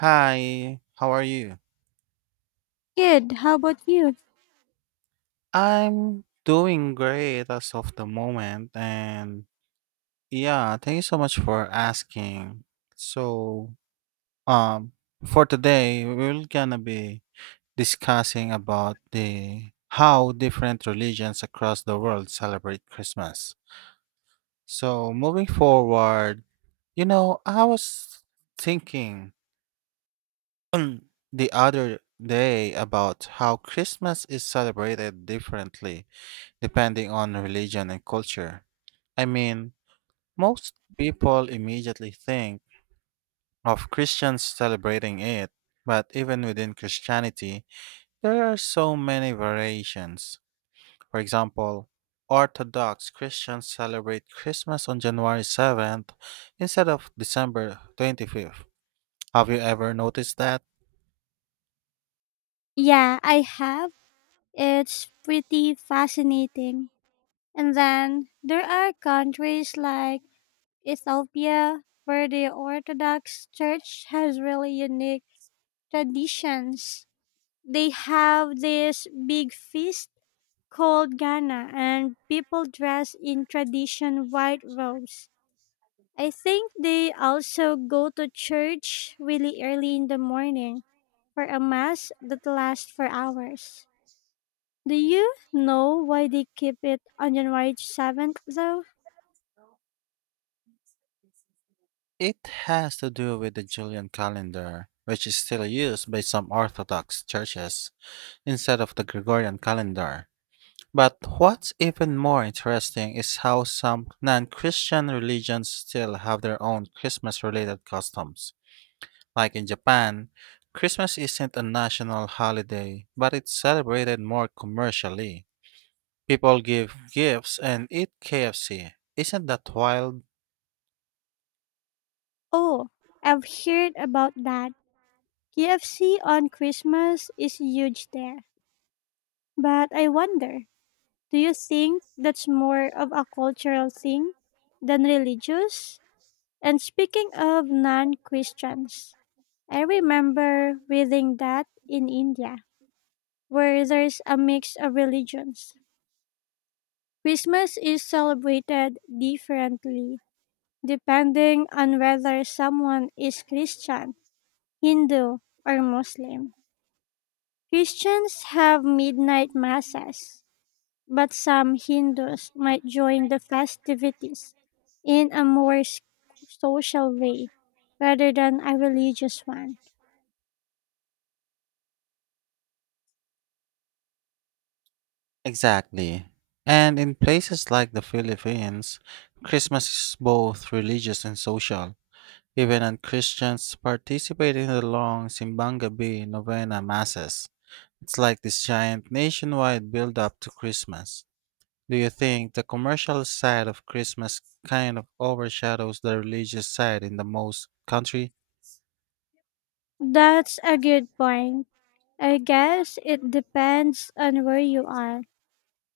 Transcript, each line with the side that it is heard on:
right: Hi, how are you?
left: Good. How about you?
right: I'm doing great as of the moment, and yeah, thank you so much for asking. So, um, for today, we're gonna be discussing about the how different religions across the world celebrate Christmas. So, moving forward, I was thinking the other day about how Christmas is celebrated differently depending on religion and culture. I mean, most people immediately think of Christians celebrating it, but even within Christianity, there are so many variations. For example, Orthodox Christians celebrate Christmas on January 7th instead of December 25th. Have you ever noticed that?
left: Yeah, I have. It's pretty fascinating. And then there are countries like Ethiopia where the Orthodox Church has really unique traditions. They have this big feast called Ghana and people dress in tradition white robes. I think they also go to church really early in the morning for a mass that lasts for hours. Do you know why they keep it on January 7th, though?
right: It has to do with the Julian calendar, which is still used by some Orthodox churches instead of the Gregorian calendar. But what's even more interesting is how some non Christian religions still have their own Christmas related customs. Like in Japan, Christmas isn't a national holiday, but it's celebrated more commercially. People give gifts and eat KFC. Isn't that wild?
left: Oh, I've heard about that. KFC on Christmas is huge there. But I wonder, do you think that's more of a cultural thing than religious? And speaking of non Christians, I remember reading that in India, where there's a mix of religions. Christmas is celebrated differently depending on whether someone is Christian, Hindu, or Muslim. Christians have midnight masses, but some Hindus might join the festivities in a more social way rather than a religious one.
right: Exactly. And in places like the Philippines, Christmas is both religious and social. Even non-Christians participate in the long Simbang Gabi novena masses. It's like this giant nationwide build-up to Christmas. Do you think the commercial side of Christmas kind of overshadows the religious side in the most country?
left: That's a good point. I guess it depends on where you are.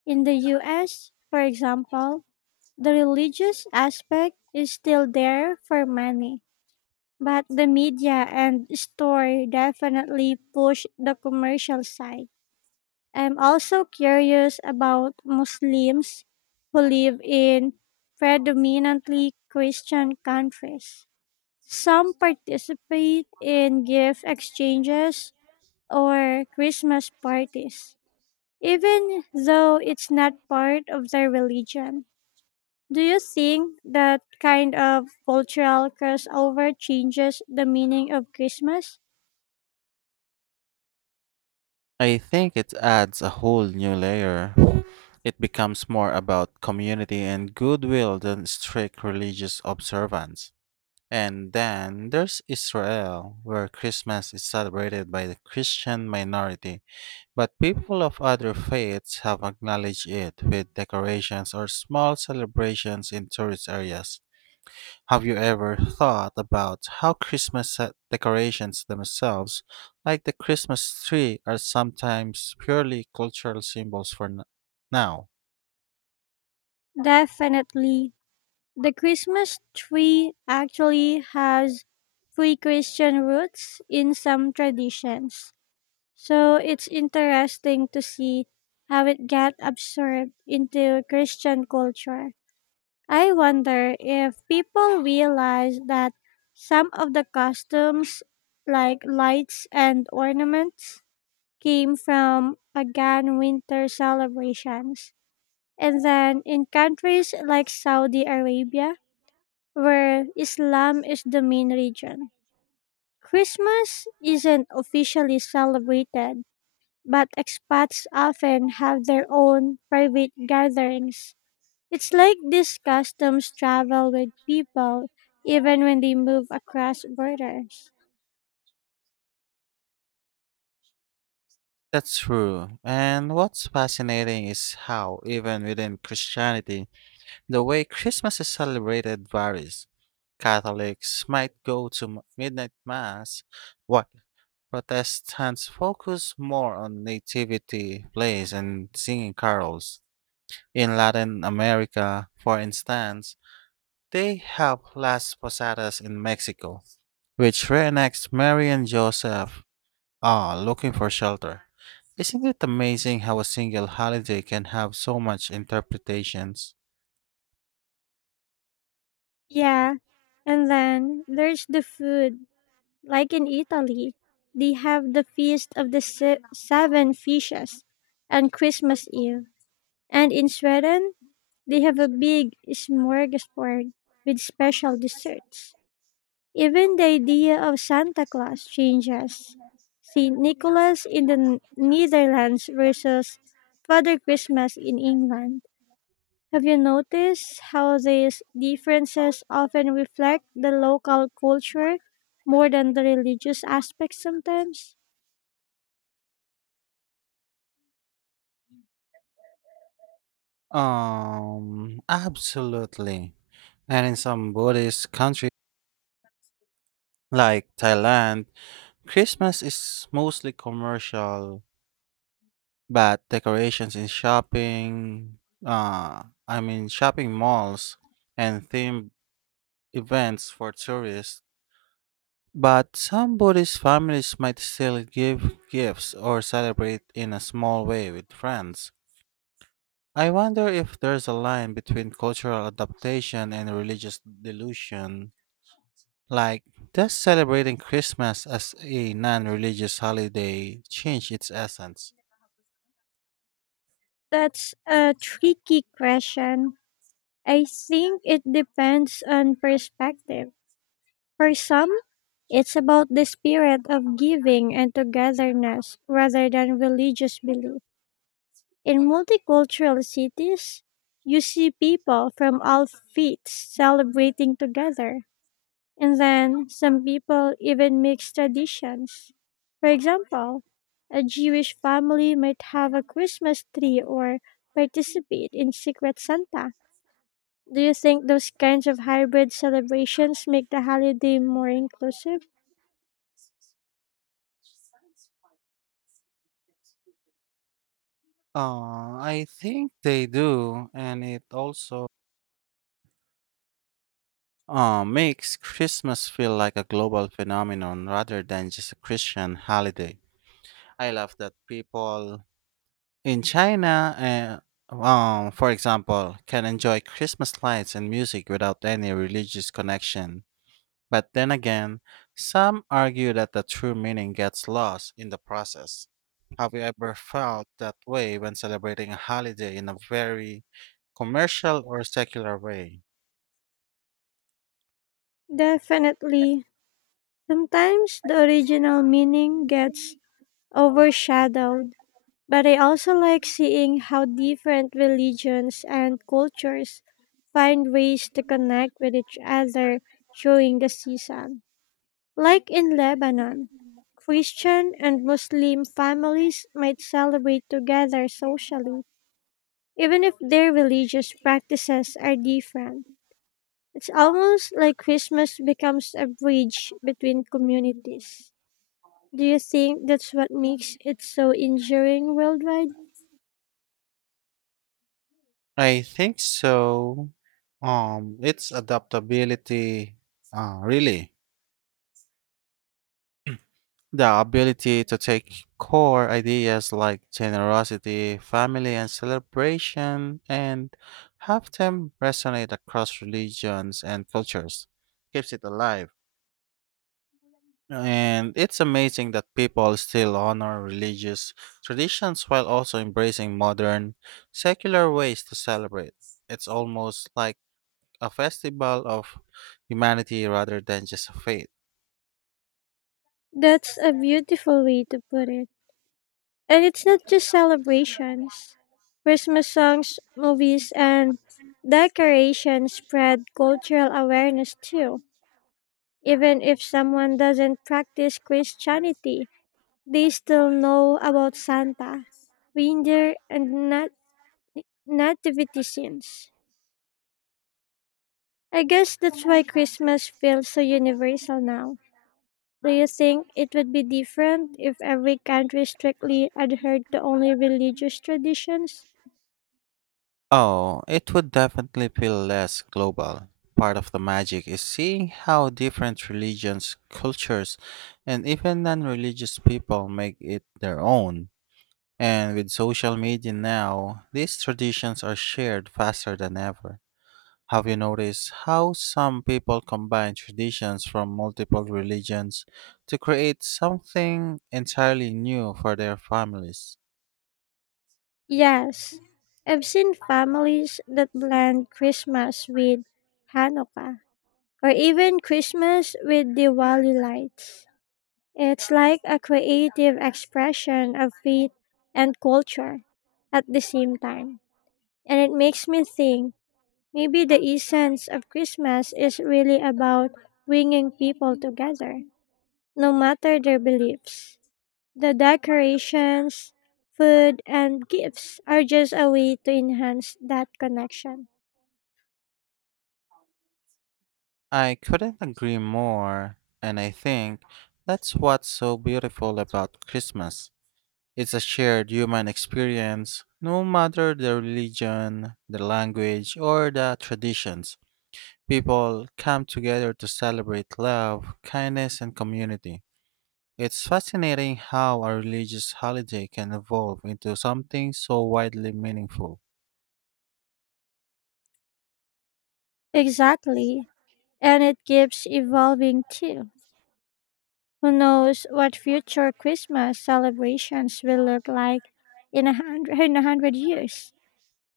left: In the US, for example, the religious aspect is still there for many, but the media and store definitely push the commercial side. I'm also curious about Muslims who live in predominantly Christian countries. Some participate in gift exchanges or Christmas parties, even though it's not part of their religion. Do you think that kind of cultural crossover changes the meaning of Christmas?
right: I think it adds a whole new layer. It becomes more about community and goodwill than strict religious observance. And then there's Israel, where Christmas is celebrated by the Christian minority. But people of other faiths have acknowledged it with decorations or small celebrations in tourist areas. Have you ever thought about how decorations themselves, like the Christmas tree, are sometimes purely cultural symbols for now?
left: Definitely. The Christmas tree actually has pre Christian roots in some traditions. So it's interesting to see how it got absorbed into Christian culture. I wonder if people realize that some of the costumes, like lights and ornaments, came from pagan winter celebrations. And then in countries like Saudi Arabia, where Islam is the main religion, Christmas isn't officially celebrated, but expats often have their own private gatherings. It's like these customs travel with people even when they move across borders.
right: That's true. And what's fascinating is how, even within Christianity, the way Christmas is celebrated varies. Catholics might go to midnight mass, while Protestants focus more on nativity plays and singing carols. In Latin America, for instance, they have Las Posadas in Mexico, which reenacts Mary and Joseph looking for shelter. Isn't it amazing how a single holiday can have so much interpretations?
left: Yeah, and then there's the food. Like in Italy, they have the Feast of the Seven Fishes on Christmas Eve. And in Sweden, they have a big smorgasbord with special desserts. Even the idea of Santa Claus changes. St. Nicholas in the Netherlands versus Father Christmas in England. Have you noticed how these differences often reflect the local culture more than the religious aspect sometimes?
right: Absolutely. And in some Buddhist countries like Thailand, Christmas is mostly commercial. But decorations in shopping, I mean shopping malls and themed events for tourists. But some Buddhist families might still give gifts or celebrate in a small way with friends. I wonder if there's a line between cultural adaptation and religious delusion. Like, does celebrating Christmas as a non religious holiday change its essence?
left: That's a tricky question. I think it depends on perspective. For some, it's about the spirit of giving and togetherness rather than religious belief. In multicultural cities, you see people from all faiths celebrating together. And then some people even mix traditions. For example, a Jewish family might have a Christmas tree or participate in Secret Santa. Do you think those kinds of hybrid celebrations make the holiday more inclusive?
right: I think they do, and it also makes Christmas feel like a global phenomenon rather than just a Christian holiday. I love that people in China, for example, can enjoy Christmas lights and music without any religious connection. But then again, some argue that the true meaning gets lost in the process. Have you ever felt that way when celebrating a holiday in a very commercial or secular way?
left: Definitely. Sometimes the original meaning gets overshadowed. But I also like seeing how different religions and cultures find ways to connect with each other during the season. Like in Lebanon, Christian and Muslim families might celebrate together socially, even if their religious practices are different. It's almost like Christmas becomes a bridge between communities. Do you think that's what makes it so enduring worldwide?
right: I think so. It's adaptability, really. The ability to take core ideas like generosity, family, and celebration and have them resonate across religions and cultures keeps it alive. And it's amazing that people still honor religious traditions while also embracing modern, secular ways to celebrate. It's almost like a festival of humanity rather than just a faith.
left: That's a beautiful way to put it. And it's not just celebrations. Christmas songs, movies, and decorations spread cultural awareness too. Even if someone doesn't practice Christianity, they still know about Santa, reindeer, and nativity scenes. I guess that's why Christmas feels so universal now. Do you think it would be different if every country strictly adhered to only religious traditions?
right: Oh, it would definitely feel less global. Part of the magic is seeing how different religions, cultures, and even non religious people make it their own. And with social media now, these traditions are shared faster than ever. Have you noticed how some people combine traditions from multiple religions to create something entirely new for their families?
left: Yes. I've seen families that blend Christmas with Hanukkah or even Christmas with Diwali lights. It's like a creative expression of faith and culture at the same time. And it makes me think maybe the essence of Christmas is really about bringing people together, no matter their beliefs. The decorations, food, and gifts are just a way to enhance that connection.
right: I couldn't agree more, and I think that's what's so beautiful about Christmas. It's a shared human experience, no matter the religion, the language, or the traditions. People come together to celebrate love, kindness, and community. It's fascinating how a religious holiday can evolve into something so widely meaningful.
left: Exactly. And it keeps evolving too. Who knows what future Christmas celebrations will look like in a hundred, in a hundred years?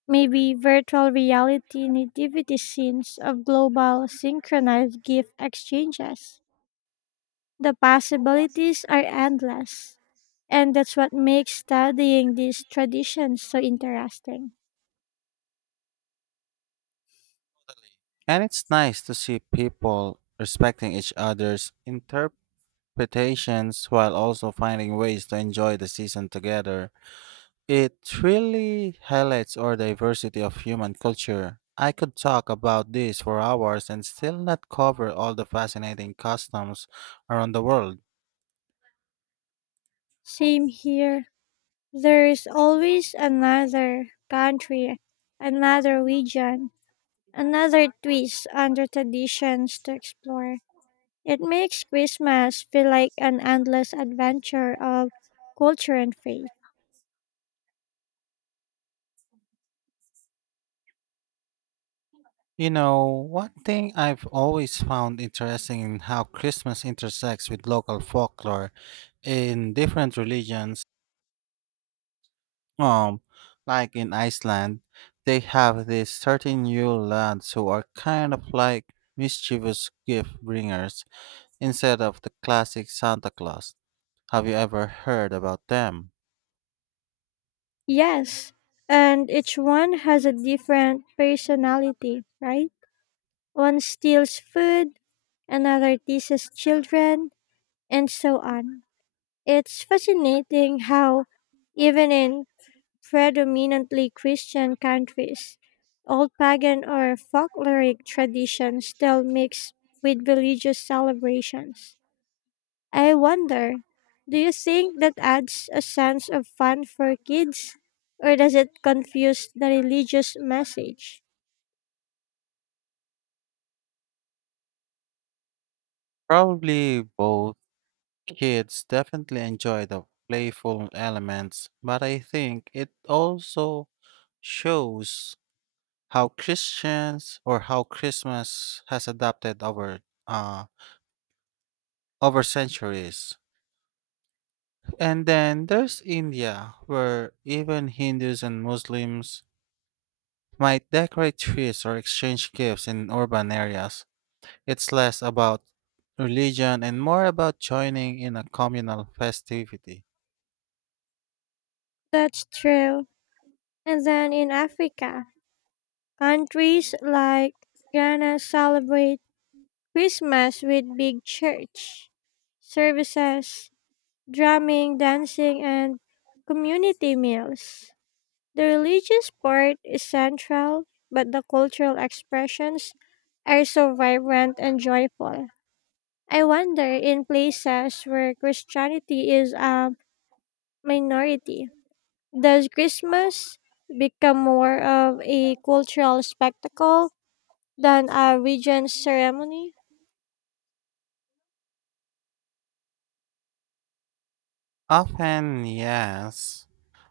left: Maybe virtual reality nativity scenes of global synchronized gift exchanges. The possibilities are endless. And that's what makes studying these traditions so interesting.
right: And it's nice to see people respecting each other's interpretation expectations while also finding ways to enjoy the season together. It really highlights our diversity of human culture. I could talk about this for hours and still not cover all the fascinating customs around the world.
left: Same here. There is always another country, another region, another twist under traditions to explore. It makes Christmas feel like an endless adventure of culture and faith.
right: You know, one thing I've always found interesting in how Christmas intersects with local folklore in different religions. Um, like in Iceland, they have these certain Yule lads who are kind of like mischievous gift bringers instead of the classic Santa Claus. Have you ever heard about them?
left: Yes, and each one has a different personality, right? One steals food, another teases children, and so on. It's fascinating how, even in predominantly Christian countries, old pagan or folkloric traditions still mix with religious celebrations. I wonder, do you think that adds a sense of fun for kids, or does it confuse the religious message?
right: Probably both. Kids definitely enjoy the playful elements, but I think it also shows how Christians or how Christmas has adapted uh over centuries. And then there's India, where even Hindus and Muslims might decorate trees or exchange gifts in urban areas. It's less about religion and more about joining in a communal festivity.
left: That's true. And then in Africa, countries like Ghana celebrate Christmas with big church services, drumming, dancing, and community meals. The religious part is central, but the cultural expressions are so vibrant and joyful. I wonder, in places where Christianity is a minority, does Christmas become more of a cultural spectacle than a regent ceremony.
right: Often, yes.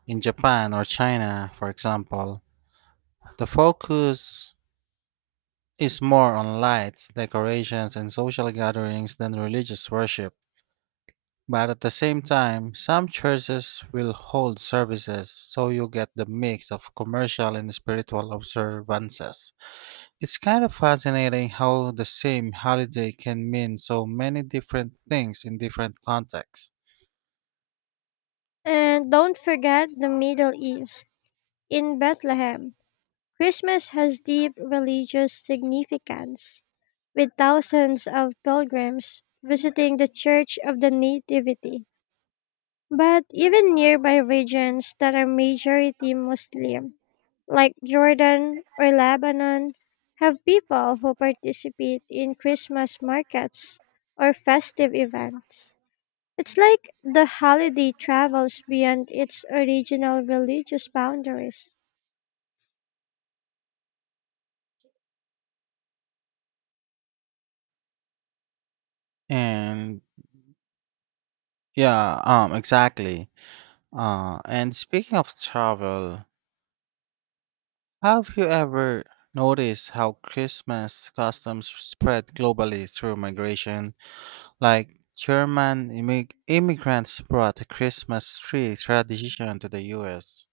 right: In Japan or China, for example, the focus is more on lights, decorations, and social gatherings than religious worship. But at the same time, some churches will hold services, so you get the mix of commercial and spiritual observances. It's kind of fascinating how the same holiday can mean so many different things in different contexts.
left: And don't forget the Middle East. In Bethlehem, Christmas has deep religious significance, with thousands of pilgrims visiting the Church of the Nativity. But even nearby regions that are majority Muslim, like Jordan or Lebanon, have people who participate in Christmas markets or festive events. It's like the holiday travels beyond its original religious boundaries,
right: And yeah, exactly. And speaking of travel, have you ever noticed how Christmas customs spread globally through migration? Like German immigrants brought the Christmas tree tradition to the US,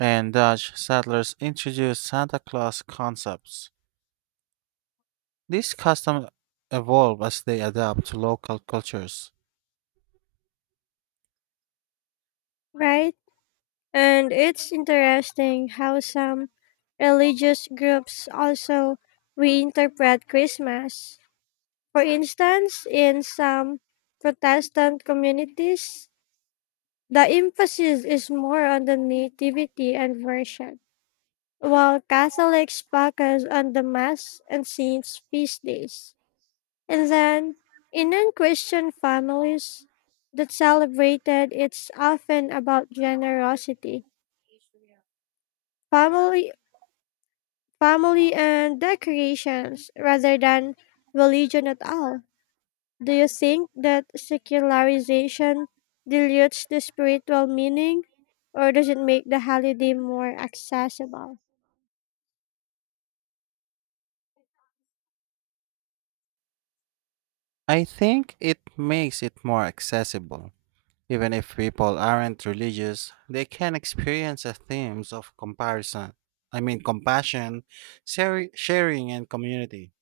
right: and Dutch settlers introduced Santa Claus concepts. These customs evolve as they adapt to local cultures.
left: right? And it's interesting how some religious groups also reinterpret Christmas. For instance, in some Protestant communities, the emphasis is more on the nativity and worship, while Catholics focus on the Mass and Saints' feast days. And then in Christian families that celebrated, it's often about generosity, family, family and decorations rather than religion at all. Do you think that secularization dilutes the spiritual meaning, or does it make the holiday more accessible?
right: I think it makes it more accessible. Even if people aren't religious, they can experience the themes of comparison. I mean, compassion, sharing, and community.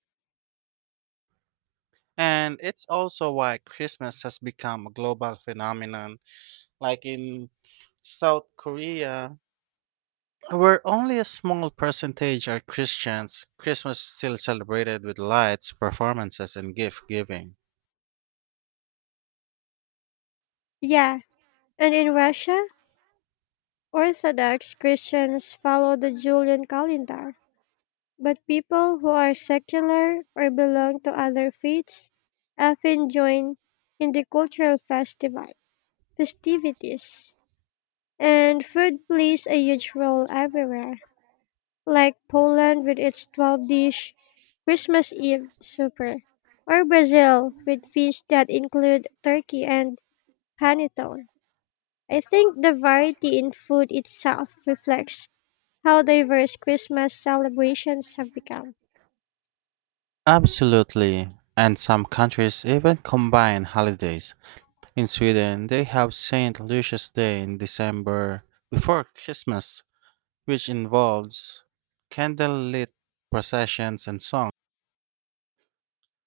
right: And it's also why Christmas has become a global phenomenon. Like in South Korea, where only a small percentage are Christians, Christmas is still celebrated with lights, performances, and gift giving.
left: Yeah, and in Russia, Orthodox Christians follow the Julian calendar, but people who are secular or belong to other faiths often join in the cultural festival festivities. And food plays a huge role everywhere, like Poland with its 12 dish Christmas Eve supper, or Brazil with feasts that include turkey and panettone. I think the variety in food itself reflects how diverse Christmas celebrations have become.
right: Absolutely. And some countries even combine holidays. In Sweden, they have St. Lucia's Day in December before Christmas, which involves candlelit processions and songs.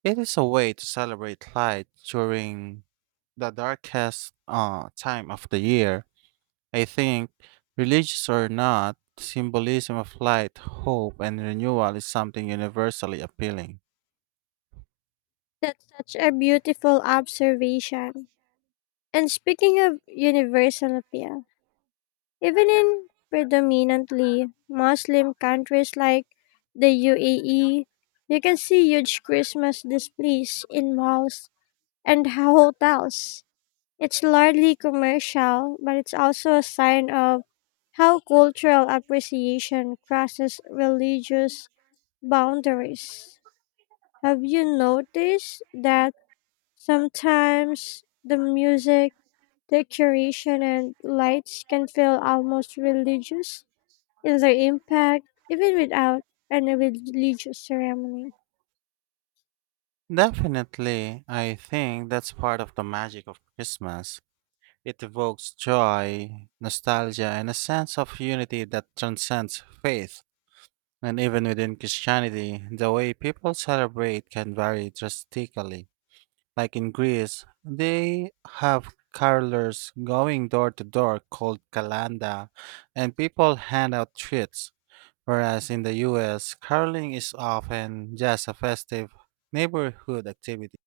right: It is a way to celebrate light during the darkest time of the year. I think, religious or not, symbolism of light, hope, and renewal is something universally appealing.
left: That's such a beautiful observation. And speaking of universal appeal, even in predominantly Muslim countries like the UAE, you can see huge Christmas displays in malls and hotels. It's largely commercial, but it's also a sign of how cultural appreciation crosses religious boundaries. Have you noticed that sometimes the music, decoration, and lights can feel almost religious in their impact, even without any religious ceremony?
right: Definitely, I think that's part of the magic of Christmas. It evokes joy, nostalgia, and a sense of unity that transcends faith. And even within Christianity, the way people celebrate can vary drastically. Like in Greece, they have carolers going door to door called kalanda, and people hand out treats. Whereas in the US, caroling is often just a festive neighborhood activity.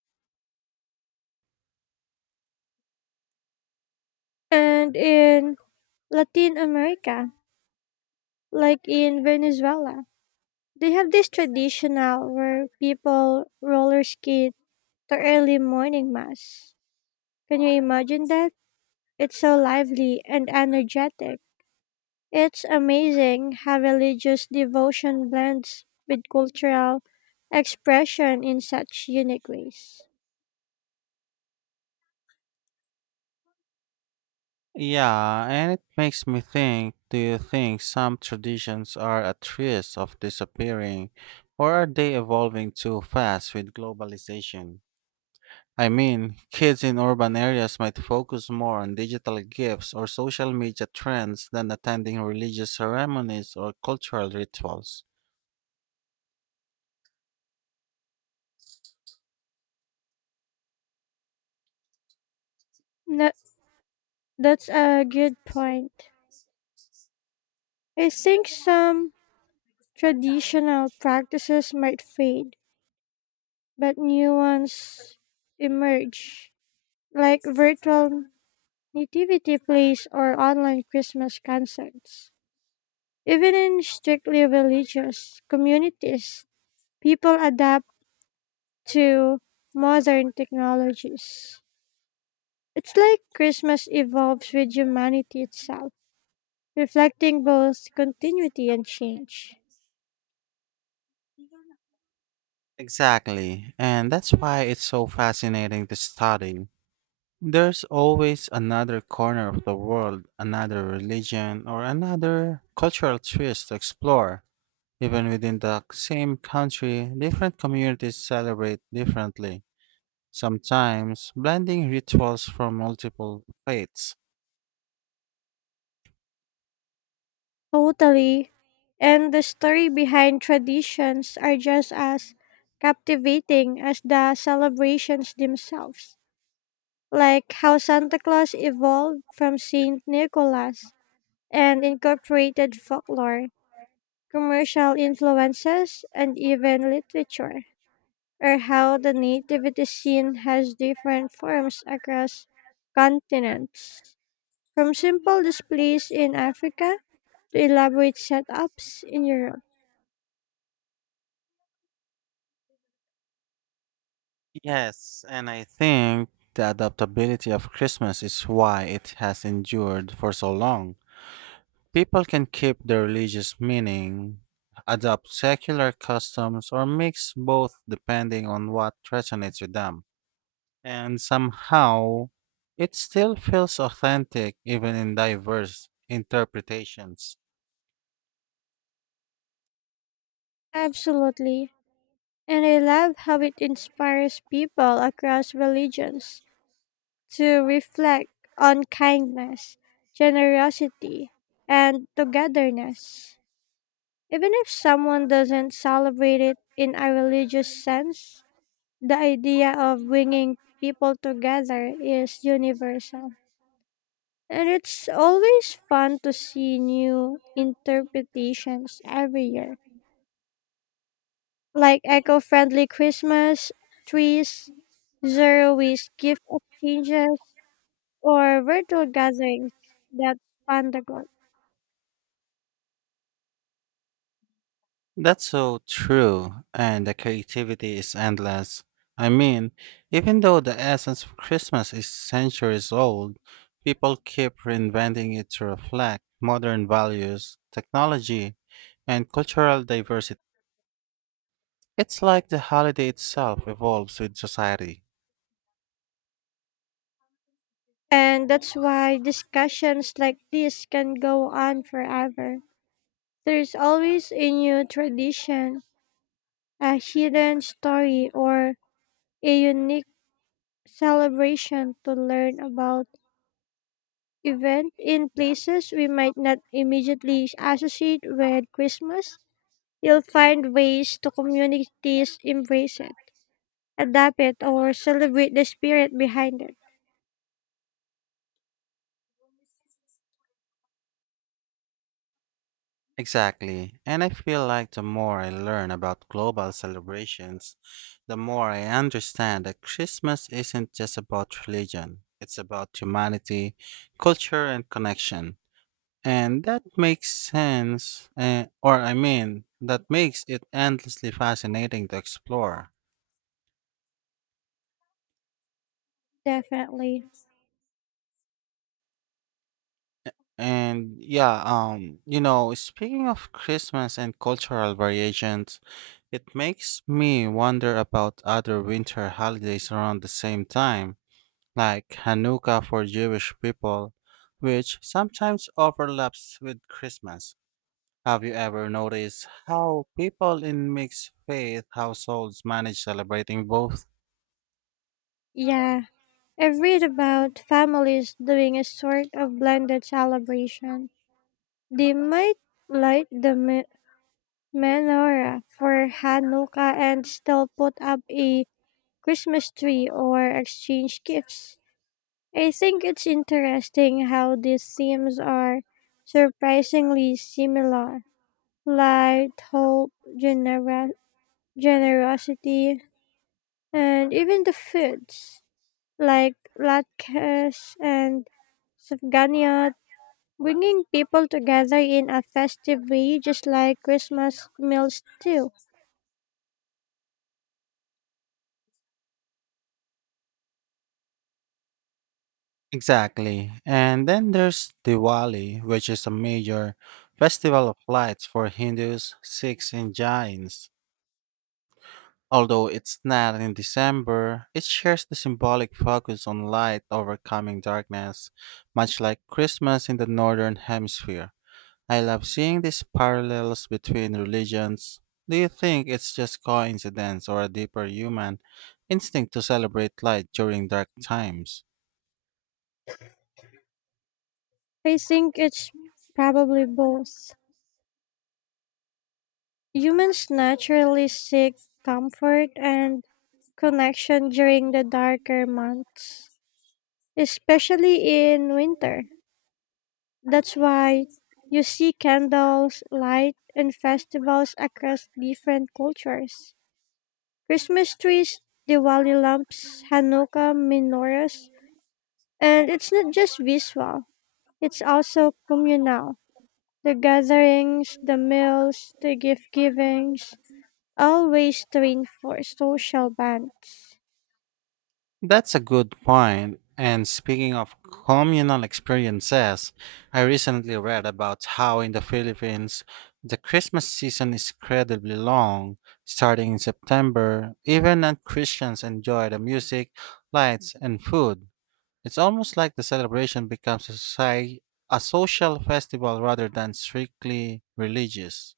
left: And in Latin America, like in Venezuela, they have this traditional where people roller skate to early morning mass. Can you imagine that? It's so lively and energetic. It's amazing how religious devotion blends with cultural expression in such unique ways.
right: Yeah, and it makes me think, do you think some traditions are at risk of disappearing, or are they evolving too fast with globalization? I mean, kids in urban areas might focus more on digital gifts or social media trends than attending religious ceremonies or cultural rituals.
left: That, that's a good point. I think some traditional practices might fade, but new ones emerge, like virtual nativity plays or online Christmas concerts. Even in strictly religious communities, people adapt to modern technologies. It's like Christmas evolves with humanity itself, reflecting both continuity and change.
right: Exactly, and that's why it's so fascinating to study. There's always another corner of the world, another religion, or another cultural twist to explore. Even within the same country, different communities celebrate differently, sometimes blending rituals from multiple faiths.
left: Totally. And the story behind traditions are just as captivating as the celebrations themselves, like how Santa Claus evolved from Saint Nicholas and incorporated folklore, commercial influences, and even literature. Or how the nativity scene has different forms across continents, from simple displays in Africa to elaborate setups in Europe.
right: Yes, and I think the adaptability of Christmas is why it has endured for so long. People can keep their religious meaning, adopt secular customs, or mix both depending on what resonates with them. And somehow, it still feels authentic even in diverse interpretations.
left: Absolutely. And I love how it inspires people across religions to reflect on kindness, generosity, and togetherness. Even if someone doesn't celebrate it in a religious sense, the idea of bringing people together is universal. And it's always fun to see new interpretations every year, like eco friendly Christmas trees, zero waste gift exchanges, or virtual gatherings that span the globe.
right: That's so true, and the creativity is endless. I mean, even though the essence of Christmas is centuries old, people keep reinventing it to reflect modern values, technology, and cultural diversity. It's like the holiday itself evolves with society.
left: And that's why discussions like this can go on forever. There's always a new tradition, a hidden story, or a unique celebration to learn about, event in places we might not immediately associate with Christmas. You'll find ways to communities embrace it, adapt it, or celebrate the spirit behind it.
right: Exactly. And I feel like the more I learn about global celebrations, the more I understand that Christmas isn't just about religion, it's about humanity, culture, and connection. And that makes sense, that makes it endlessly fascinating to explore.
left: Definitely.
right: And speaking of Christmas and cultural variations, it makes me wonder about other winter holidays around the same time, like Hanukkah for Jewish people, which sometimes overlaps with Christmas. Have you ever noticed how people in mixed faith households manage celebrating both?
left: Yeah. I've read about families doing a sort of blended celebration. They might light the menorah for Hanukkah and still put up a Christmas tree or exchange gifts. I think it's interesting how these themes are surprisingly similar: light, hope, genera- generosity, and even the foods like latkes and safganiyat, bringing people together in a festive way, just like Christmas meals do.
right: Exactly. And then there's Diwali, which is a major festival of lights for Hindus, Sikhs, and Jains. Although it's not in December, it shares the symbolic focus on light overcoming darkness, much like Christmas in the Northern Hemisphere. I love seeing these parallels between religions. Do you think it's just coincidence or a deeper human instinct to celebrate light during dark times?
left: I think it's probably both. Humans naturally seek comfort and connection during the darker months, especially in winter. That's why you see candles, light, and festivals across different cultures. Christmas trees, Diwali lamps, Hanukkah menorahs, and it's not just visual, it's also communal. The gatherings, the meals, the gift givings, always reinforce social bonds.
right: That's a good point. And speaking of communal experiences, I recently read about how in the Philippines, the Christmas season is incredibly long, starting in September. Even non Christians enjoy the music, lights, and food. It's almost like the celebration becomes a social festival rather than strictly religious.